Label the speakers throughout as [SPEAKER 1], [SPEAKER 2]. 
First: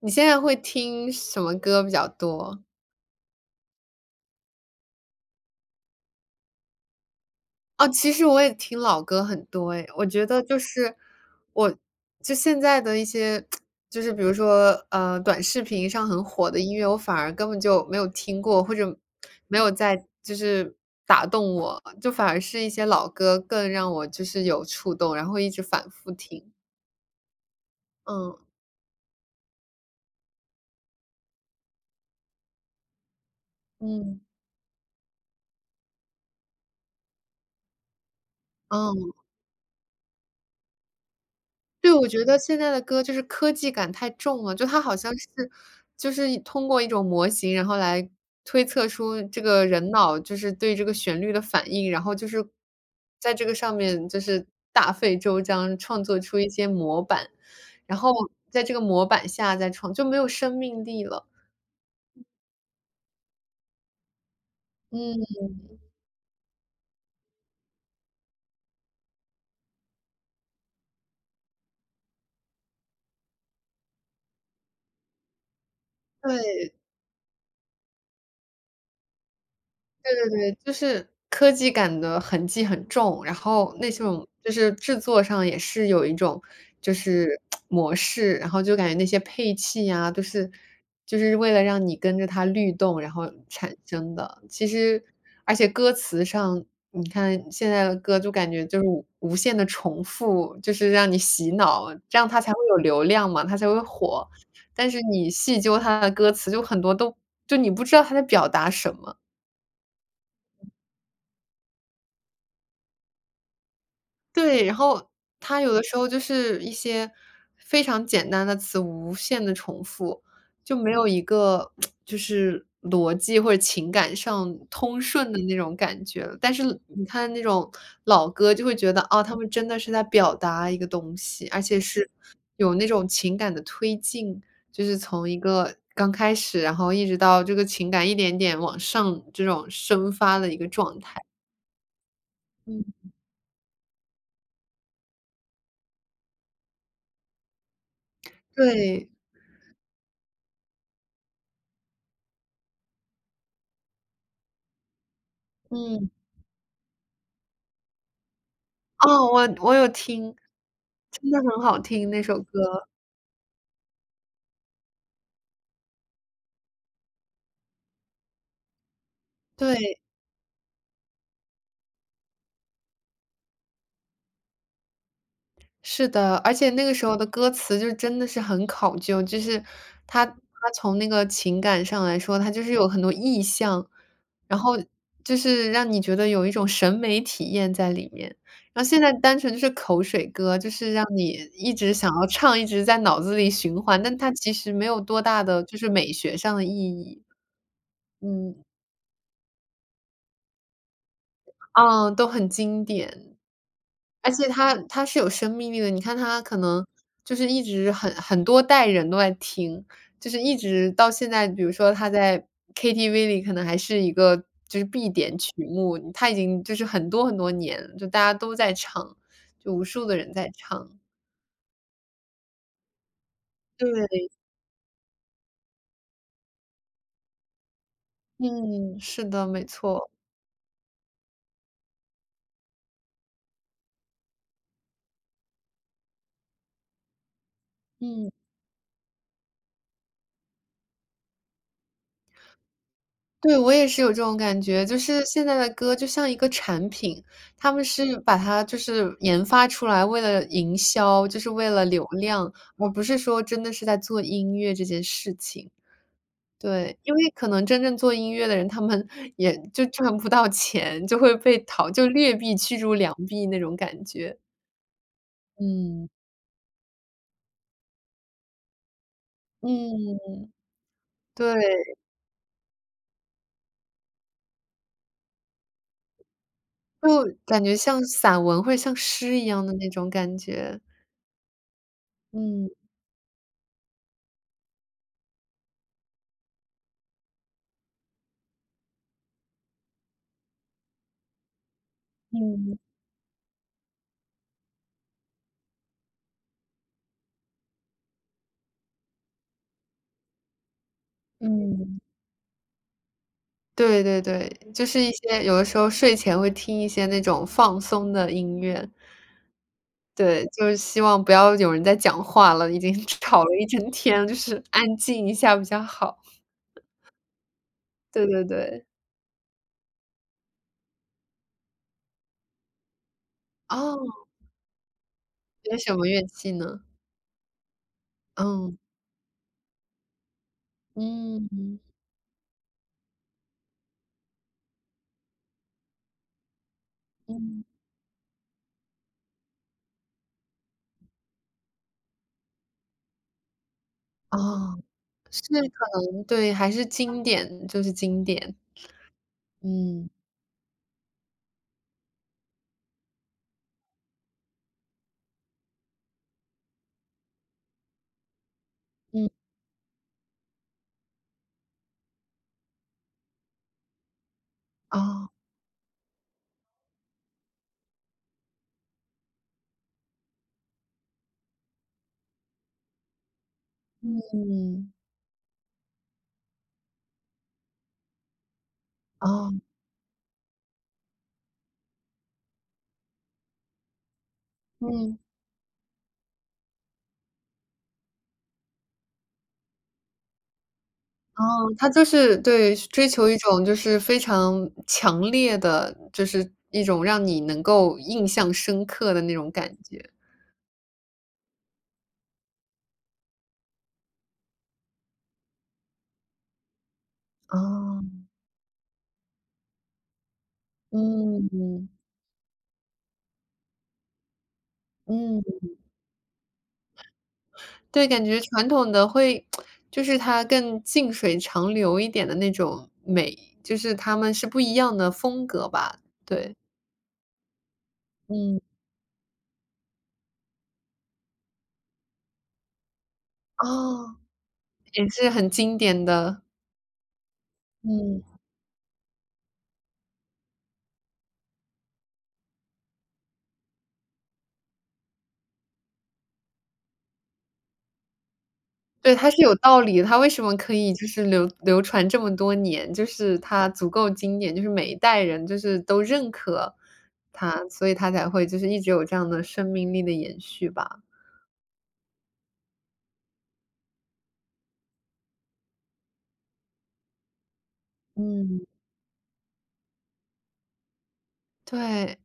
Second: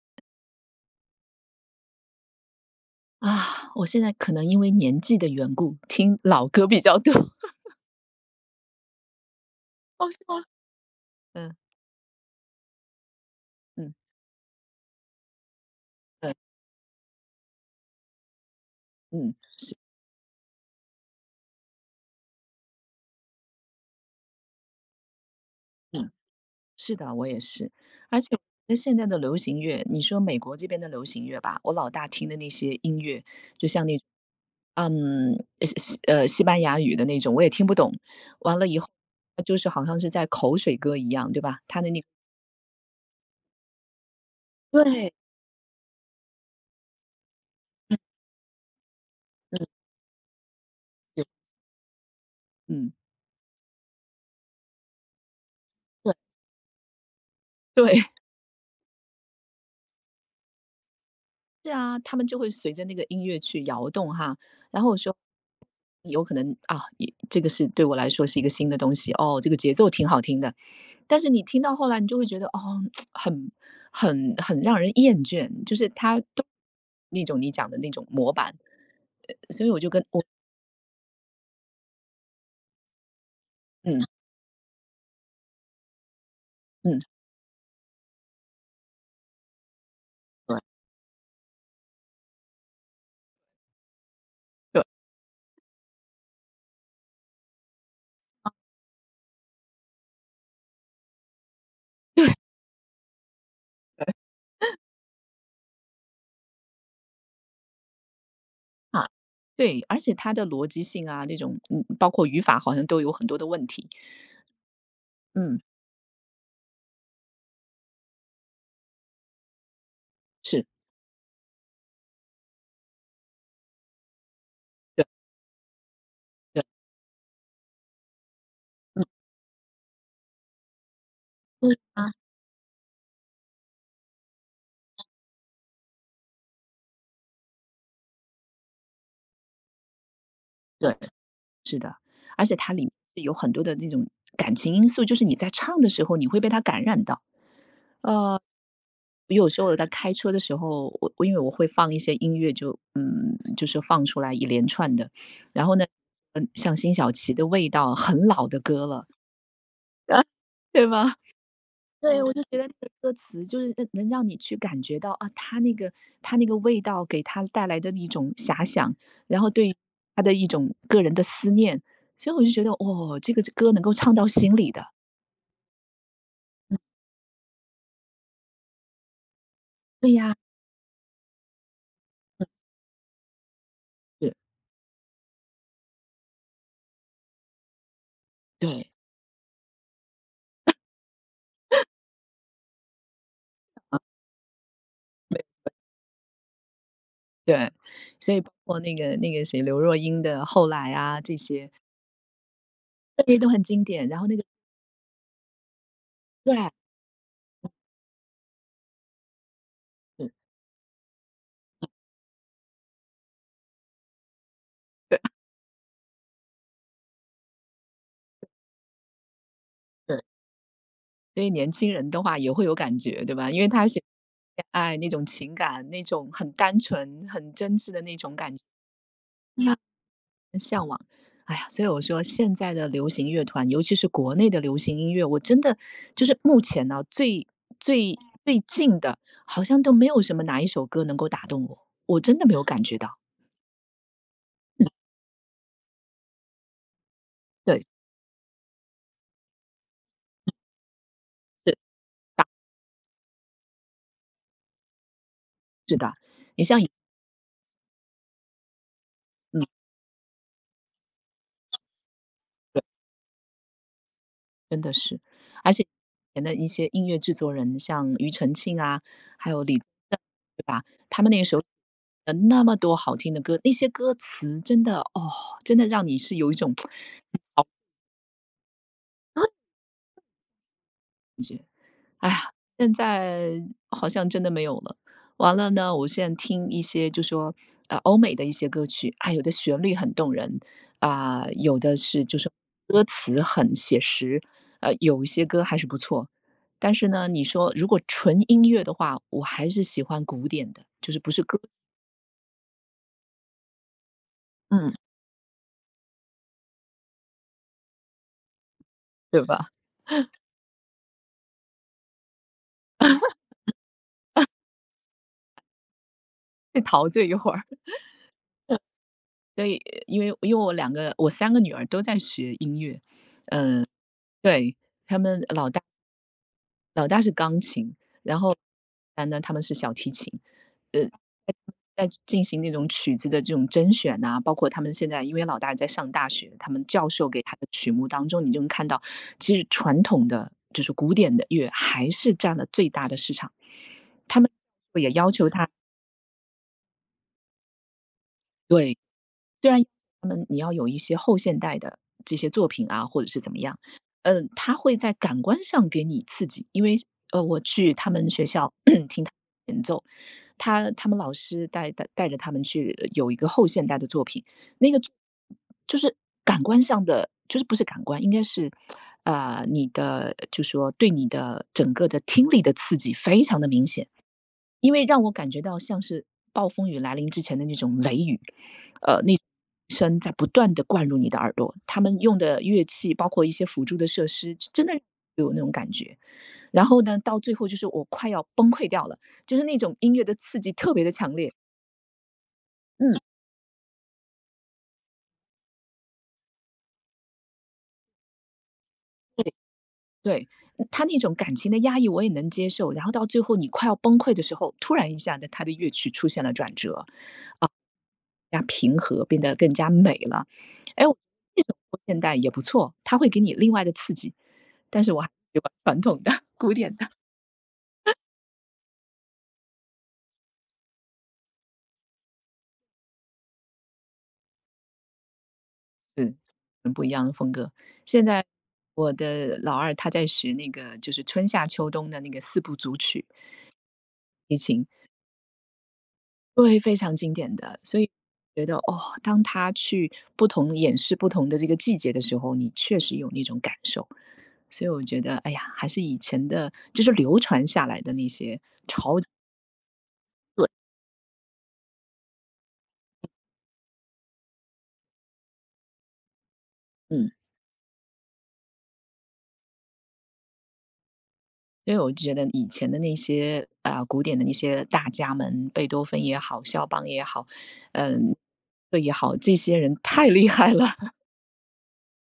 [SPEAKER 1] 你现在会听什么歌比较多？
[SPEAKER 2] 我现在可能因为年纪的缘故，听老歌比较多。
[SPEAKER 1] 哦，其实我也听老歌很多诶，我
[SPEAKER 2] 哦，是
[SPEAKER 1] 觉得
[SPEAKER 2] 吗？
[SPEAKER 1] 就是
[SPEAKER 2] 嗯。
[SPEAKER 1] 我现在的一些
[SPEAKER 2] 嗯。
[SPEAKER 1] 就是比如说，短视频上很
[SPEAKER 2] 嗯
[SPEAKER 1] 火的音乐，我反而根本就没有听过，或者
[SPEAKER 2] 嗯。
[SPEAKER 1] 没有在就是打动我，就反而是一些老歌更让我就是有触动，然后一直反
[SPEAKER 2] 嗯。
[SPEAKER 1] 复听。
[SPEAKER 2] 是的，我也是。而且我
[SPEAKER 1] 嗯，
[SPEAKER 2] 觉得现在的流行乐，你说美国这边的流行乐吧，我老大听的那些音乐，就像那种
[SPEAKER 1] 嗯，
[SPEAKER 2] 嗯，西西班牙语的那种，我也听不懂。完了以后，
[SPEAKER 1] 嗯。
[SPEAKER 2] 就是好像是在口水歌一样，对吧？他的
[SPEAKER 1] 对，
[SPEAKER 2] 那个
[SPEAKER 1] 我觉得现在的歌就是科技感太重了，就它好
[SPEAKER 2] 对。
[SPEAKER 1] 像是就是通过一种模型，然后
[SPEAKER 2] 嗯。
[SPEAKER 1] 来推测出这个人脑就是对这个旋律的反应，然后就是
[SPEAKER 2] 嗯。
[SPEAKER 1] 在这个上面就是大费周章创
[SPEAKER 2] 对。
[SPEAKER 1] 作出一些模板，然
[SPEAKER 2] 对。
[SPEAKER 1] 后在这个模板下再创就没有生命力了。
[SPEAKER 2] 是啊，他们就会随着那个音乐去摇动哈。然后我说，
[SPEAKER 1] 嗯，
[SPEAKER 2] 有可能啊，也这个是对我来说是一个新的东西哦，这个节奏挺好听的。但是你听到后来，你就会觉得哦，很很让人厌倦，就是它都
[SPEAKER 1] 对。
[SPEAKER 2] 那种你讲的那种模板。所以我就跟
[SPEAKER 1] 对
[SPEAKER 2] 我
[SPEAKER 1] 对对，就是科技感的痕迹很重，然后那
[SPEAKER 2] 嗯
[SPEAKER 1] 种就是制作上也是有一种就
[SPEAKER 2] 嗯
[SPEAKER 1] 是模式，然后就感觉那些配器呀，都 是
[SPEAKER 2] 对
[SPEAKER 1] 就是为了让你跟着它律动，然后产生的。其
[SPEAKER 2] 对
[SPEAKER 1] 实而且歌词上，你看现在的歌就感觉就是无限的重复，就是让你洗脑，这样它才会有流量嘛，它才会火。但是你细究它的歌词，就很多都就你不知道它在表达什
[SPEAKER 2] 啊
[SPEAKER 1] 么。
[SPEAKER 2] 对，而且它的逻辑性啊，那种嗯，包括语法好像都有很多的问题。
[SPEAKER 1] 对，然后
[SPEAKER 2] 嗯。
[SPEAKER 1] 它有的时候就是一些非常简单的词无限的重复，
[SPEAKER 2] 是。
[SPEAKER 1] 就没有一个就是逻辑或者情感上通
[SPEAKER 2] 对。
[SPEAKER 1] 顺的那种感觉了。但是你看那种老歌就会觉得，
[SPEAKER 2] 嗯
[SPEAKER 1] 哦，他们真的是在表达一个东西，而且是
[SPEAKER 2] 啊
[SPEAKER 1] 有那种情感的推进，就是从一个刚开始，然后一直到这个情感一点点往上这种生发的一个
[SPEAKER 2] 对。
[SPEAKER 1] 状态。
[SPEAKER 2] 而且它里
[SPEAKER 1] 嗯，
[SPEAKER 2] 面是有很多的那种感情因素，就是你在唱的时候，你会被它感染到。呃，
[SPEAKER 1] 对，
[SPEAKER 2] 有时候我在开车的时候，我因为我会放一些音乐就是放出来一连串的，然后呢，
[SPEAKER 1] 嗯。
[SPEAKER 2] 嗯，像辛晓琪的味道，很老的歌了，
[SPEAKER 1] 哦，我有 听，
[SPEAKER 2] 对吧？
[SPEAKER 1] 真的很好听
[SPEAKER 2] 对，
[SPEAKER 1] 那
[SPEAKER 2] 我
[SPEAKER 1] 首
[SPEAKER 2] 就觉得那
[SPEAKER 1] 歌。
[SPEAKER 2] 个歌词就是能让你去感觉到啊，他那个味道给他带来的一种遐想，然后对于
[SPEAKER 1] 对，
[SPEAKER 2] 他的一种个人的思念，所以我就觉得，哦，这个歌能够唱到心里的。
[SPEAKER 1] 是的，而且
[SPEAKER 2] 嗯。
[SPEAKER 1] 那个时候的歌词就真的是很考究，就是
[SPEAKER 2] 对
[SPEAKER 1] 它
[SPEAKER 2] 呀。
[SPEAKER 1] 它从那个情感上来说，
[SPEAKER 2] 嗯。
[SPEAKER 1] 它就是有很多意象，
[SPEAKER 2] 是。
[SPEAKER 1] 然后就是让你觉得有一种审美体验在里面。然后
[SPEAKER 2] 对
[SPEAKER 1] 现在单纯就是口水歌，就是让你一直想要唱，一直在脑子里循环，但它其实没有多
[SPEAKER 2] 没
[SPEAKER 1] 大的就是美学上的意义。
[SPEAKER 2] 对。所以包
[SPEAKER 1] 嗯，
[SPEAKER 2] 括那个谁，刘若英的《后来》啊，
[SPEAKER 1] 啊，都很经
[SPEAKER 2] 这
[SPEAKER 1] 典。
[SPEAKER 2] 些都很经典，然后
[SPEAKER 1] 而
[SPEAKER 2] 那个
[SPEAKER 1] 且它是有生命力的，你看它可
[SPEAKER 2] 对。
[SPEAKER 1] 能就是一直很很多代人都在听，就
[SPEAKER 2] 是。
[SPEAKER 1] 是一直到现在，比如说它在 KTV 里可能还是一个就是必
[SPEAKER 2] 对。
[SPEAKER 1] 点曲目，它已经就是很多很多年了就大家都在唱，就无数的
[SPEAKER 2] 对。
[SPEAKER 1] 人在唱。
[SPEAKER 2] 所以年轻人的话也会有感觉，对吧？因为他写
[SPEAKER 1] 对，
[SPEAKER 2] 恋爱那种情感，那种很单纯、很真挚的那种感。
[SPEAKER 1] 嗯，是的，没
[SPEAKER 2] 那
[SPEAKER 1] 错，
[SPEAKER 2] 很向往。哎呀，所以我说现在的流行乐团，尤其是国内的流行音乐，我真的就是目前呢、最
[SPEAKER 1] 嗯。
[SPEAKER 2] 最近的，好像都没有什么哪一首歌能够打动我，我真的没有感觉到。
[SPEAKER 1] 对，我也是有这种感觉，就是现在的歌就像一个产品，他们
[SPEAKER 2] 对。
[SPEAKER 1] 是把它就是研发出来，为了营销，就是为
[SPEAKER 2] 是的。
[SPEAKER 1] 了流量，而不是说真的是在做音乐这件事情。
[SPEAKER 2] 是的。你像以
[SPEAKER 1] 对，因为可能真正做音乐的人，他们 也
[SPEAKER 2] 嗯，
[SPEAKER 1] 就赚不到钱，就会被淘就劣币驱
[SPEAKER 2] 对。
[SPEAKER 1] 逐良币那种感觉。
[SPEAKER 2] 真的是，而且以
[SPEAKER 1] 嗯，
[SPEAKER 2] 前的一些音乐制作人，像庾澄庆啊，还有李宗盛，
[SPEAKER 1] 嗯，
[SPEAKER 2] 对吧？他们那个时候
[SPEAKER 1] 对，
[SPEAKER 2] 那么多好听的歌，那些歌词真的哦，真的让你是有一种
[SPEAKER 1] 就 感觉像散文或者像诗一样的那种感觉。
[SPEAKER 2] 哎呀，
[SPEAKER 1] 嗯，
[SPEAKER 2] 现在好像真的没有了。完了呢，我现在听一些就说，呃，欧美的一些歌曲，啊，有的旋律很动人，啊、有的是就是
[SPEAKER 1] 嗯，
[SPEAKER 2] 歌词很写实，呃，有一些歌还是不错。但是呢，你说如果纯音乐的话，我还是喜欢古典的，就是不是歌。
[SPEAKER 1] 嗯。对对对，就
[SPEAKER 2] 嗯。
[SPEAKER 1] 是一些有的时候睡前会听一些那种放松的音乐，对，就是希望不要有人在讲话了，已经 吵了一整天了，就是安静一下比较好。
[SPEAKER 2] 会陶醉一会儿。
[SPEAKER 1] 对对对，
[SPEAKER 2] 所以，因为我两个我三个女儿都在学音乐，
[SPEAKER 1] 哦，
[SPEAKER 2] 对。他们老
[SPEAKER 1] 有
[SPEAKER 2] 大。
[SPEAKER 1] 什么乐器呢？
[SPEAKER 2] 老大是钢琴，
[SPEAKER 1] 嗯，
[SPEAKER 2] 但呢，他们是小提琴，呃，
[SPEAKER 1] 嗯，
[SPEAKER 2] 在进行那种曲子的这种甄选呐、包括他们现在因为老大在上大学，他们教授给他
[SPEAKER 1] 嗯，
[SPEAKER 2] 的曲目当中，你就能看到，其实传统的就是古典的乐还是占了最大的市场。他们
[SPEAKER 1] 哦，
[SPEAKER 2] 也要
[SPEAKER 1] 是
[SPEAKER 2] 求他
[SPEAKER 1] 可能对，还是经典，就是经典，
[SPEAKER 2] 对，虽然
[SPEAKER 1] 嗯，
[SPEAKER 2] 他们你要有一些后现代的这些作品啊，或者是怎么样，嗯、他会在感官上给你刺激，因为我去他们学校
[SPEAKER 1] 嗯，
[SPEAKER 2] 他他们老师带着他们去有一个后现代的作品，那个
[SPEAKER 1] 哦，
[SPEAKER 2] 就是感官上的，就是不是感官，应该是，你的就说对你的整个的听力的刺激非常的明显，因
[SPEAKER 1] 嗯，
[SPEAKER 2] 为让我感觉到像是暴风雨来临之前的那种雷雨，那
[SPEAKER 1] 哦，
[SPEAKER 2] 声在不断的灌入你的耳朵，他们用的乐器，包括一些辅助的设施，真的
[SPEAKER 1] 嗯。
[SPEAKER 2] 有那种感觉。然后呢，到最后就是我快要崩溃掉了，就是那种音乐的刺激特别的强
[SPEAKER 1] 哦，
[SPEAKER 2] 烈。
[SPEAKER 1] 他就是对，追
[SPEAKER 2] 嗯。
[SPEAKER 1] 求一种就是非常强烈的，就是一种让你能够印象深刻的那种
[SPEAKER 2] 对。
[SPEAKER 1] 感觉。
[SPEAKER 2] 对。他那种感情的压抑我也能接受，然后到最后你快要崩溃的时候，突然一下呢，他的乐曲出现了转折，
[SPEAKER 1] 哦，
[SPEAKER 2] 更加平和，变得更加美了。哎，我
[SPEAKER 1] 嗯
[SPEAKER 2] 这种
[SPEAKER 1] 嗯
[SPEAKER 2] 后现代也不错，他会给你另外的刺激，但是我还
[SPEAKER 1] 嗯，
[SPEAKER 2] 喜欢传统的、古典的。
[SPEAKER 1] 对，感觉传统的会就是它更静水长流一点的那种美，就是他们是不一样的风格吧，
[SPEAKER 2] 是。
[SPEAKER 1] 对，
[SPEAKER 2] 很不一样的风格。现在
[SPEAKER 1] 嗯，
[SPEAKER 2] 我的老二他在学那个就是春夏秋冬的那个四部组曲，
[SPEAKER 1] 哦，也是很经典的，
[SPEAKER 2] 对，非常经典的。所以
[SPEAKER 1] 嗯。
[SPEAKER 2] 觉得，哦，当他去不同演示不同的这个季节的时候，你确实有那种感受。所以我觉得，哎呀，还是以前的，就是流传下来的那些。
[SPEAKER 1] 对，它是有道理的，它为什么
[SPEAKER 2] 对。
[SPEAKER 1] 可以就是流传这么多年，就是它足够经典，就是每一代人就是都认可
[SPEAKER 2] 嗯。
[SPEAKER 1] 它，所以它才会就是一直有这样的生命力的延续吧。
[SPEAKER 2] 所以我觉得以前的那些啊、古典的那些大家们，贝多芬也好，肖邦也好，嗯、
[SPEAKER 1] 嗯，
[SPEAKER 2] 这也好，这些人太厉害了。
[SPEAKER 1] 对，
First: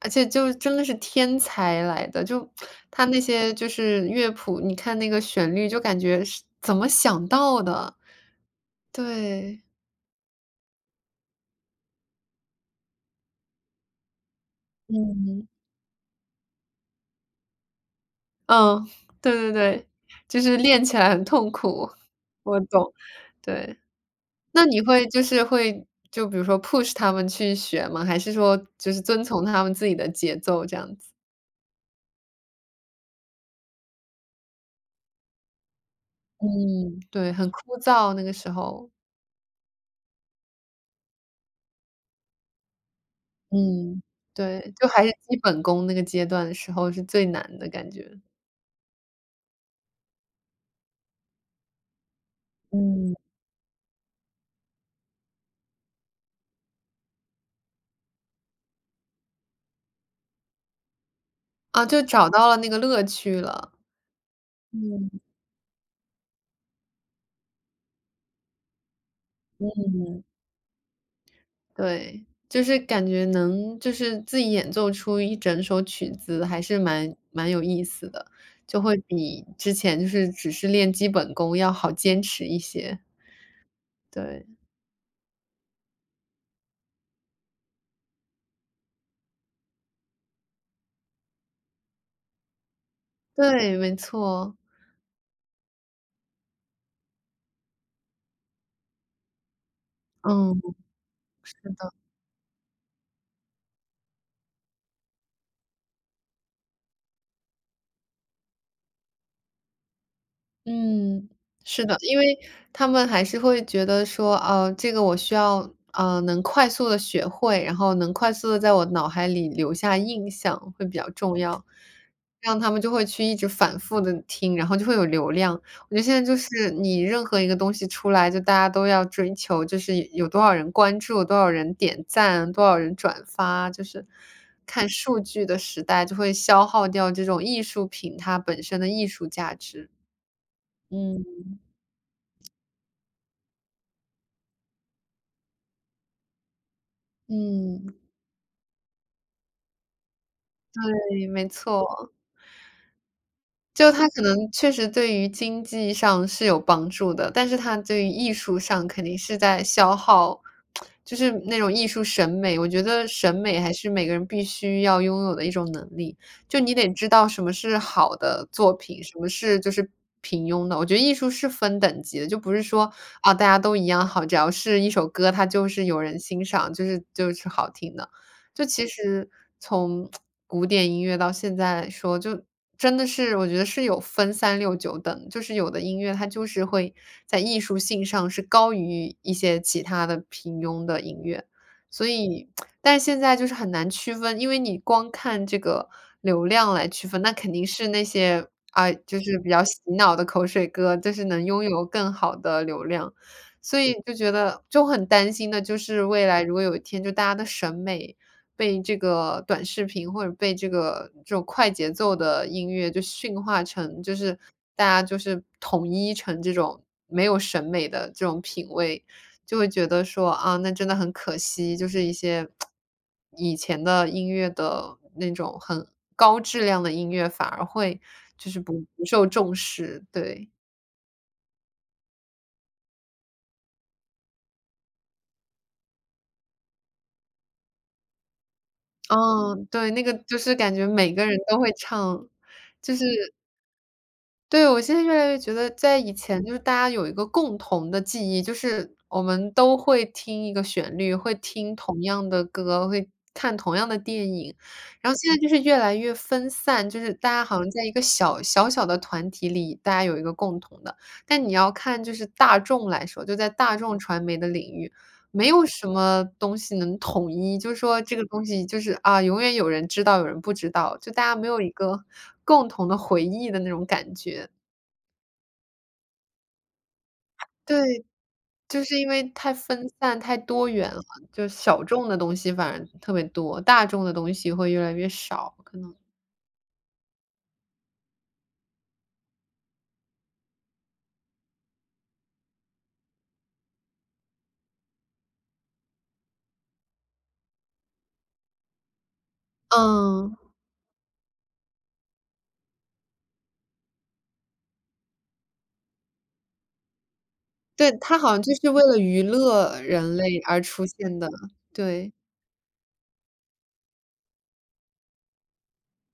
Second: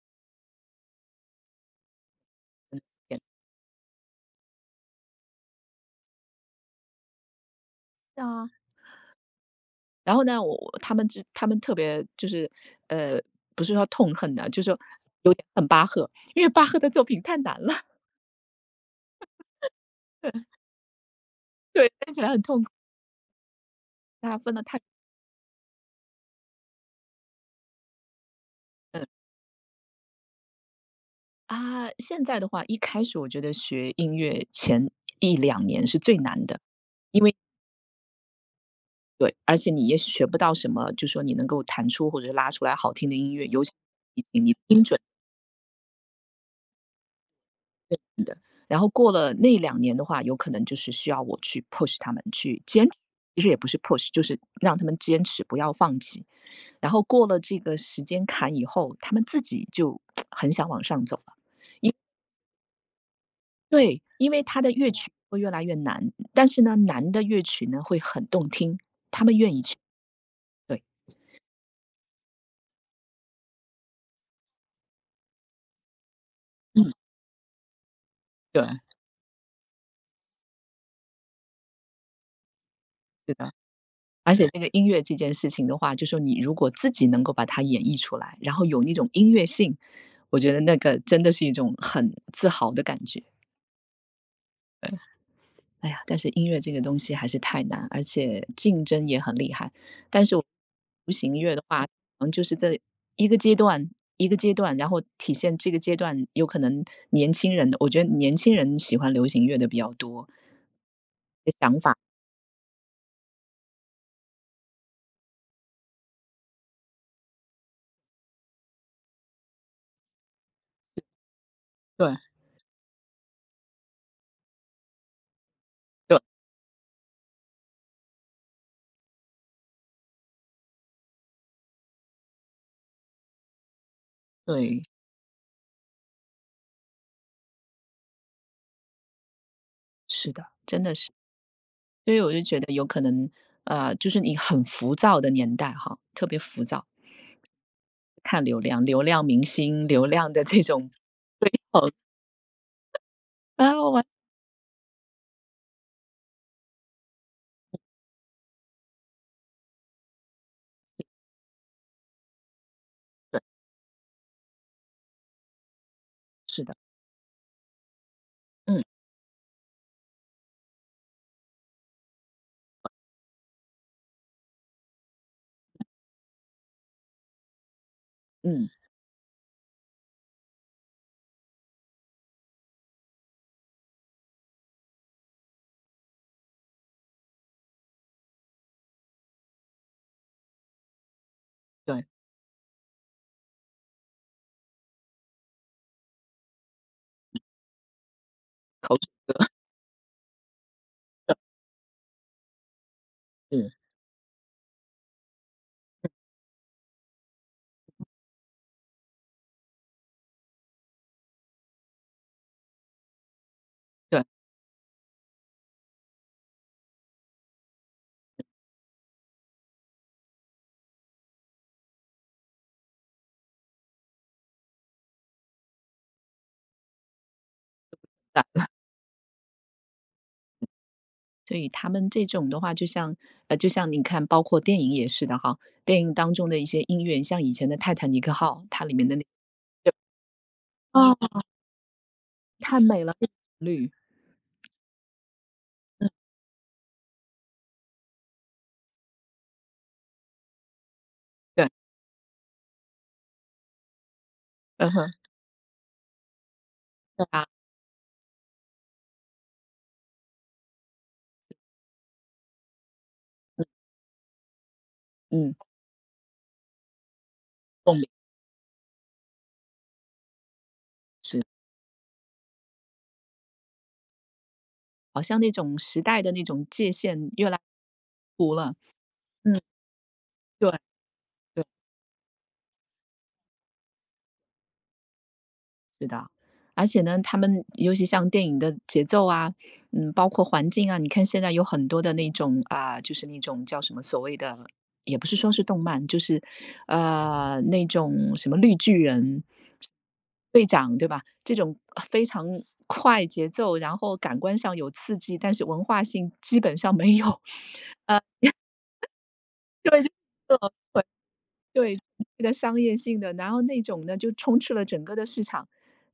[SPEAKER 1] 而且就真的是天才来的，就他那些就是乐谱，你看那个旋律就感觉是怎么想到的。对，
[SPEAKER 2] 然后呢，他们他们特别就是，呃，不是说痛恨的，就是说有点
[SPEAKER 1] 嗯，
[SPEAKER 2] 恨巴赫，因为巴赫的作品太难了。
[SPEAKER 1] 嗯，对对对，就 是练起来很痛
[SPEAKER 2] 对，
[SPEAKER 1] 苦，
[SPEAKER 2] 分起来很
[SPEAKER 1] 我
[SPEAKER 2] 痛苦。
[SPEAKER 1] 懂，对。
[SPEAKER 2] 他分的
[SPEAKER 1] 那
[SPEAKER 2] 太
[SPEAKER 1] 你会就比如说 push 他们去学吗？还是说就是
[SPEAKER 2] 嗯。
[SPEAKER 1] 遵从他们自己的节奏这样子？
[SPEAKER 2] 啊，现在的话，一开始我觉得学音乐前一两年是最难的，
[SPEAKER 1] 嗯，
[SPEAKER 2] 因
[SPEAKER 1] 对，
[SPEAKER 2] 为
[SPEAKER 1] 很枯燥那个时候。
[SPEAKER 2] 对，而且你也学不到什么，就说你能够弹出或者拉出来好听的音乐，尤其
[SPEAKER 1] 嗯，
[SPEAKER 2] 是你你
[SPEAKER 1] 对，
[SPEAKER 2] 听
[SPEAKER 1] 就
[SPEAKER 2] 准
[SPEAKER 1] 还是基本功那个阶段的时候是最难的感觉。
[SPEAKER 2] 的然后过了那两年的话，有可能就是需要我去 push 他们去坚持。
[SPEAKER 1] 嗯。
[SPEAKER 2] 其实也不是 push，就是让他们坚持，不要放弃。然后过了这个时间坎以后，他们自己就 很想往上走了。
[SPEAKER 1] 啊，
[SPEAKER 2] 因
[SPEAKER 1] 就找到了那个乐趣了。
[SPEAKER 2] 对，因为他的乐
[SPEAKER 1] 嗯。
[SPEAKER 2] 曲会越来越难，但是呢，难的乐曲呢会很动听。
[SPEAKER 1] 嗯，
[SPEAKER 2] 对。
[SPEAKER 1] 对，就是感觉能就是自己演奏出一整首曲子还是
[SPEAKER 2] 嗯。
[SPEAKER 1] 蛮有意思的，
[SPEAKER 2] 对。是
[SPEAKER 1] 就会比之前就是只是练基本功要好坚持一些。
[SPEAKER 2] 的。而
[SPEAKER 1] 对，
[SPEAKER 2] 且这个音乐这件事情的话，就说你如果自己能够把它演绎出来，然后有那种音乐性，我觉得那个真的是一种很自豪的感觉。
[SPEAKER 1] 对，没错，
[SPEAKER 2] 哎呀，但是音乐这个东西还是太难，而且竞争也很厉害。但是我
[SPEAKER 1] 嗯，
[SPEAKER 2] 流行乐
[SPEAKER 1] 是
[SPEAKER 2] 的话，
[SPEAKER 1] 的。
[SPEAKER 2] 嗯，就是这一个阶段一个阶段，然后体现这个阶段有可能年轻人的，我觉得年轻人喜欢流行乐的比较多，
[SPEAKER 1] 嗯，
[SPEAKER 2] 的想
[SPEAKER 1] 是
[SPEAKER 2] 法。
[SPEAKER 1] 的，因为他们还是会觉得说，呃，这个我需要，呃，能快速的学会，然后能快速的在我脑海里留下印象会比较重要，
[SPEAKER 2] 对。
[SPEAKER 1] 让他们就会去一直反复的听，然后就会有流量。我觉得现
[SPEAKER 2] 对。
[SPEAKER 1] 在就是你任何一个东西出来，就大家都要追求，就是有多少人关注，多少人点赞，多少人转发，就是
[SPEAKER 2] 对。
[SPEAKER 1] 看数据的时代就会消耗掉这种艺术品它本身的艺术价值，
[SPEAKER 2] 是的。
[SPEAKER 1] 嗯。
[SPEAKER 2] 所以我就觉得有可能，就是你很浮躁的年代哈，特别浮躁，
[SPEAKER 1] 嗯，
[SPEAKER 2] 看流量、流量明星、流量的这种
[SPEAKER 1] 对，没
[SPEAKER 2] 哦。
[SPEAKER 1] 错。就
[SPEAKER 2] 完
[SPEAKER 1] 它可能确实对于经济上是有帮助的，但是它对于艺术上肯定是在消耗就是那种艺术审美，我觉得审
[SPEAKER 2] 全
[SPEAKER 1] 美还是每个人必须要拥有的一种能力。就
[SPEAKER 2] 是的。
[SPEAKER 1] 你得知道什么是好的作
[SPEAKER 2] 嗯
[SPEAKER 1] 品，什么是就是平庸的。我觉得艺术是分等级的，就不是说，啊，大家都一样好，只要是一首歌，它就是有人欣赏，就是就是好听的。就
[SPEAKER 2] 嗯。
[SPEAKER 1] 其实从古典音乐到现在说，就真的是我觉得是有分三六九等，就是有的音乐它就是会在艺术性上是高于一些其他的平庸的音乐，
[SPEAKER 2] 对。
[SPEAKER 1] 所以但是现在就是很难区分，因为你光看这个流量来区分，那肯定是那些啊，就
[SPEAKER 2] 口
[SPEAKER 1] 是比较洗脑的口水歌，就是能拥有更好的流量。
[SPEAKER 2] 水。
[SPEAKER 1] 所以就觉得就很担心的，就是未来如果有一天就大家的审美被这个短视频或者被这个这种快节奏的音乐就驯化成，就
[SPEAKER 2] 对
[SPEAKER 1] 是大家就是统一成这种没有审美的这种品味，就会觉得说，啊，那真的很可惜，就是一些以前的音乐的那种很高质量的音乐反而会
[SPEAKER 2] 的，
[SPEAKER 1] 就是不受重视，对。
[SPEAKER 2] 所以他们这种的话，就像就像你看，包括电影也是的哈，电影当中的一些音乐，像以前的《泰坦尼克号》，它里面的那
[SPEAKER 1] 嗯，对，
[SPEAKER 2] 个
[SPEAKER 1] 那个就是感觉每个人
[SPEAKER 2] 哦。
[SPEAKER 1] 都会唱，
[SPEAKER 2] 太
[SPEAKER 1] 就
[SPEAKER 2] 美
[SPEAKER 1] 是
[SPEAKER 2] 了，绿。
[SPEAKER 1] 对，我现在越来越觉得在
[SPEAKER 2] 嗯。
[SPEAKER 1] 以前就是大家有一个共同的记忆，就是我们都会听一个旋律，会
[SPEAKER 2] 对。
[SPEAKER 1] 听同样的歌，会看同样的电影。
[SPEAKER 2] 嗯哼。
[SPEAKER 1] 然后现在就是越来越分散，就是
[SPEAKER 2] 对
[SPEAKER 1] 大家
[SPEAKER 2] 啊。
[SPEAKER 1] 好像在一个小小的团体里，大家有一个共同的。但你要看就是大众来说，就在大众传媒的领域，没
[SPEAKER 2] 嗯。
[SPEAKER 1] 有什么东西能统一，就是
[SPEAKER 2] 共
[SPEAKER 1] 说
[SPEAKER 2] 鸣。
[SPEAKER 1] 这个东西就是啊，永远有人知道，有人不知道，就大家
[SPEAKER 2] 是。
[SPEAKER 1] 没有一个共同的回忆的那种感觉。
[SPEAKER 2] 好像那种时代的那种界限越来
[SPEAKER 1] 对，
[SPEAKER 2] 越模糊了。
[SPEAKER 1] 就是因为太
[SPEAKER 2] 嗯。
[SPEAKER 1] 分散、太多
[SPEAKER 2] 对。
[SPEAKER 1] 元了，就小众的东西反而特别多，大众的东西会越来越少，可能。
[SPEAKER 2] 是的，而且呢，他们尤其像电影的节奏啊，嗯，包括环境啊，你看现在有很多的那种啊，就是那种叫什么所谓的，也不是说是动漫，就是那种什么绿巨人
[SPEAKER 1] 嗯，
[SPEAKER 2] 队长这种非常快节奏，然后感官上有刺激，但是文化性基本上没有。
[SPEAKER 1] 对，它好像就是为了娱乐
[SPEAKER 2] 对，就
[SPEAKER 1] 人类而出现的，
[SPEAKER 2] 对，
[SPEAKER 1] 对。
[SPEAKER 2] 这个商业性的，然后那种呢就充斥了整个的市场。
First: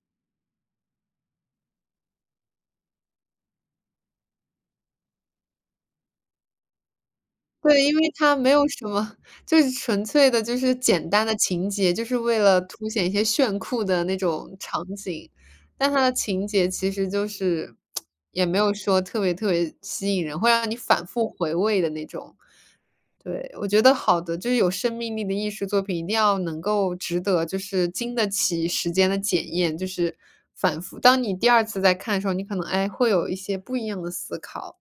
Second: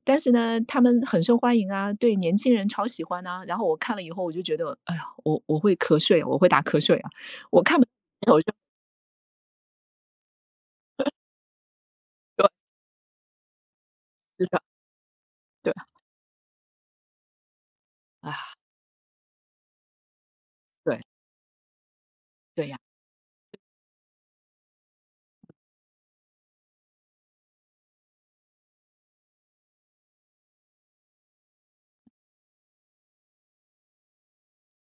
[SPEAKER 2] 但是呢，他们很受欢迎啊，对年轻人超喜欢啊。然后我看了以后，我就觉得，哎呀，我会瞌睡啊，我会打瞌睡啊。我看
[SPEAKER 1] 对，
[SPEAKER 2] 不
[SPEAKER 1] 因为它
[SPEAKER 2] 头
[SPEAKER 1] 没
[SPEAKER 2] 就
[SPEAKER 1] 有什么，就是纯粹的就是简单的情节，就是为
[SPEAKER 2] 对。
[SPEAKER 1] 了凸显一些炫酷的那
[SPEAKER 2] 是
[SPEAKER 1] 种
[SPEAKER 2] 的。
[SPEAKER 1] 场景，
[SPEAKER 2] 对
[SPEAKER 1] 但它的情节其实就是
[SPEAKER 2] 啊。
[SPEAKER 1] 也没有说特别吸引人，会让你
[SPEAKER 2] 对。
[SPEAKER 1] 反复回味的那种。
[SPEAKER 2] 对呀、
[SPEAKER 1] 对，我觉得好的，就是有生命力的艺术作品，一定要能够值得，就是经得起时间的检验，就是反复。当你第二次再看的时候，你可能哎会有一些不一样的思考，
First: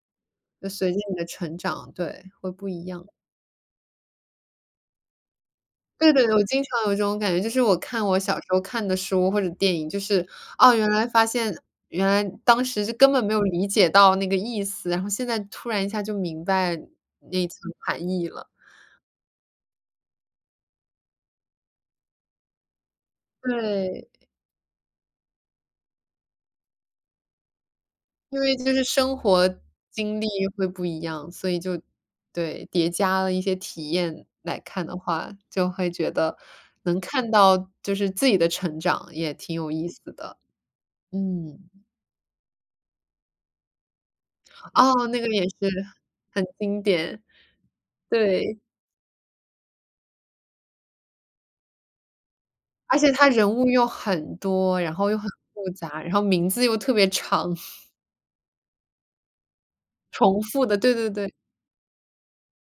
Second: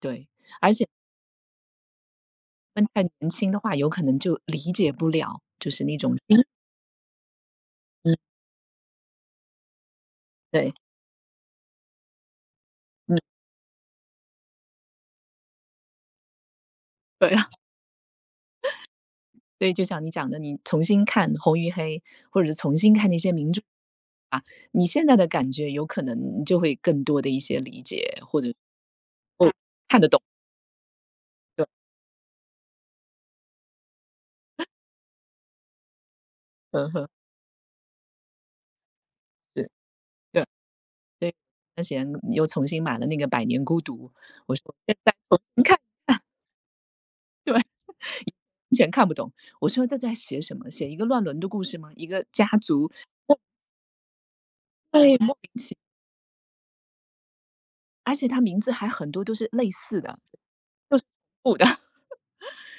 [SPEAKER 2] 对。
[SPEAKER 1] 就
[SPEAKER 2] 而且
[SPEAKER 1] 随着你的成长，对，会不
[SPEAKER 2] 他
[SPEAKER 1] 一
[SPEAKER 2] 们
[SPEAKER 1] 样。
[SPEAKER 2] 太年轻的话，有可能就理解不了，就是那
[SPEAKER 1] 对
[SPEAKER 2] 种
[SPEAKER 1] 对对，
[SPEAKER 2] 精
[SPEAKER 1] 我
[SPEAKER 2] 神
[SPEAKER 1] 经常有这种感觉，就是我看我小时候看的书或者电影，就是
[SPEAKER 2] 对。
[SPEAKER 1] 哦，原来发现当时就根
[SPEAKER 2] 嗯。
[SPEAKER 1] 本没有理解到那个意思，然后现在突然一下就明白
[SPEAKER 2] 对
[SPEAKER 1] 那一
[SPEAKER 2] 啊。
[SPEAKER 1] 层含义了。
[SPEAKER 2] 所以就像你讲的，你重新看《红与黑》，或者重新看那些名著，
[SPEAKER 1] 对，
[SPEAKER 2] 啊，你现在的感觉有可能你就会更多的一些理解，或
[SPEAKER 1] 因
[SPEAKER 2] 者嗯
[SPEAKER 1] 为就是生活
[SPEAKER 2] 哦，看得懂。
[SPEAKER 1] 经历会不一样，所以
[SPEAKER 2] 对。
[SPEAKER 1] 就对，叠加了一些体验来看的话，就会觉得
[SPEAKER 2] 嗯
[SPEAKER 1] 能
[SPEAKER 2] 哼。
[SPEAKER 1] 看到就是自己的成长，也挺
[SPEAKER 2] 是。
[SPEAKER 1] 有意思的。
[SPEAKER 2] 对。对。
[SPEAKER 1] 嗯，
[SPEAKER 2] 那之前又重新买了那个《百年孤独》，我说现
[SPEAKER 1] 哦，
[SPEAKER 2] 在
[SPEAKER 1] 那个
[SPEAKER 2] 重
[SPEAKER 1] 也
[SPEAKER 2] 新
[SPEAKER 1] 是
[SPEAKER 2] 看
[SPEAKER 1] 很经典，对，
[SPEAKER 2] 完全看不懂，我说这在写什么？写一个乱伦的故事吗？一个家族
[SPEAKER 1] 而且他人物又很多，然后
[SPEAKER 2] 对，
[SPEAKER 1] 又很
[SPEAKER 2] 莫名
[SPEAKER 1] 复
[SPEAKER 2] 其
[SPEAKER 1] 杂，然后名字又特别长，
[SPEAKER 2] 而且他名字还很多都是类似的，
[SPEAKER 1] 重复的，对
[SPEAKER 2] 都是
[SPEAKER 1] 对对，
[SPEAKER 2] 重复的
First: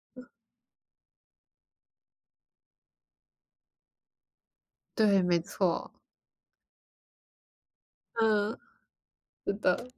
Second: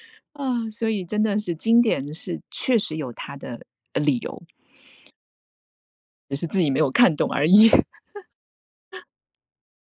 [SPEAKER 2] 啊，所以真的是经典是确实有它的，理由，
[SPEAKER 1] 对，没错，
[SPEAKER 2] 只是自己没有看懂而已。
[SPEAKER 1] 嗯，是的。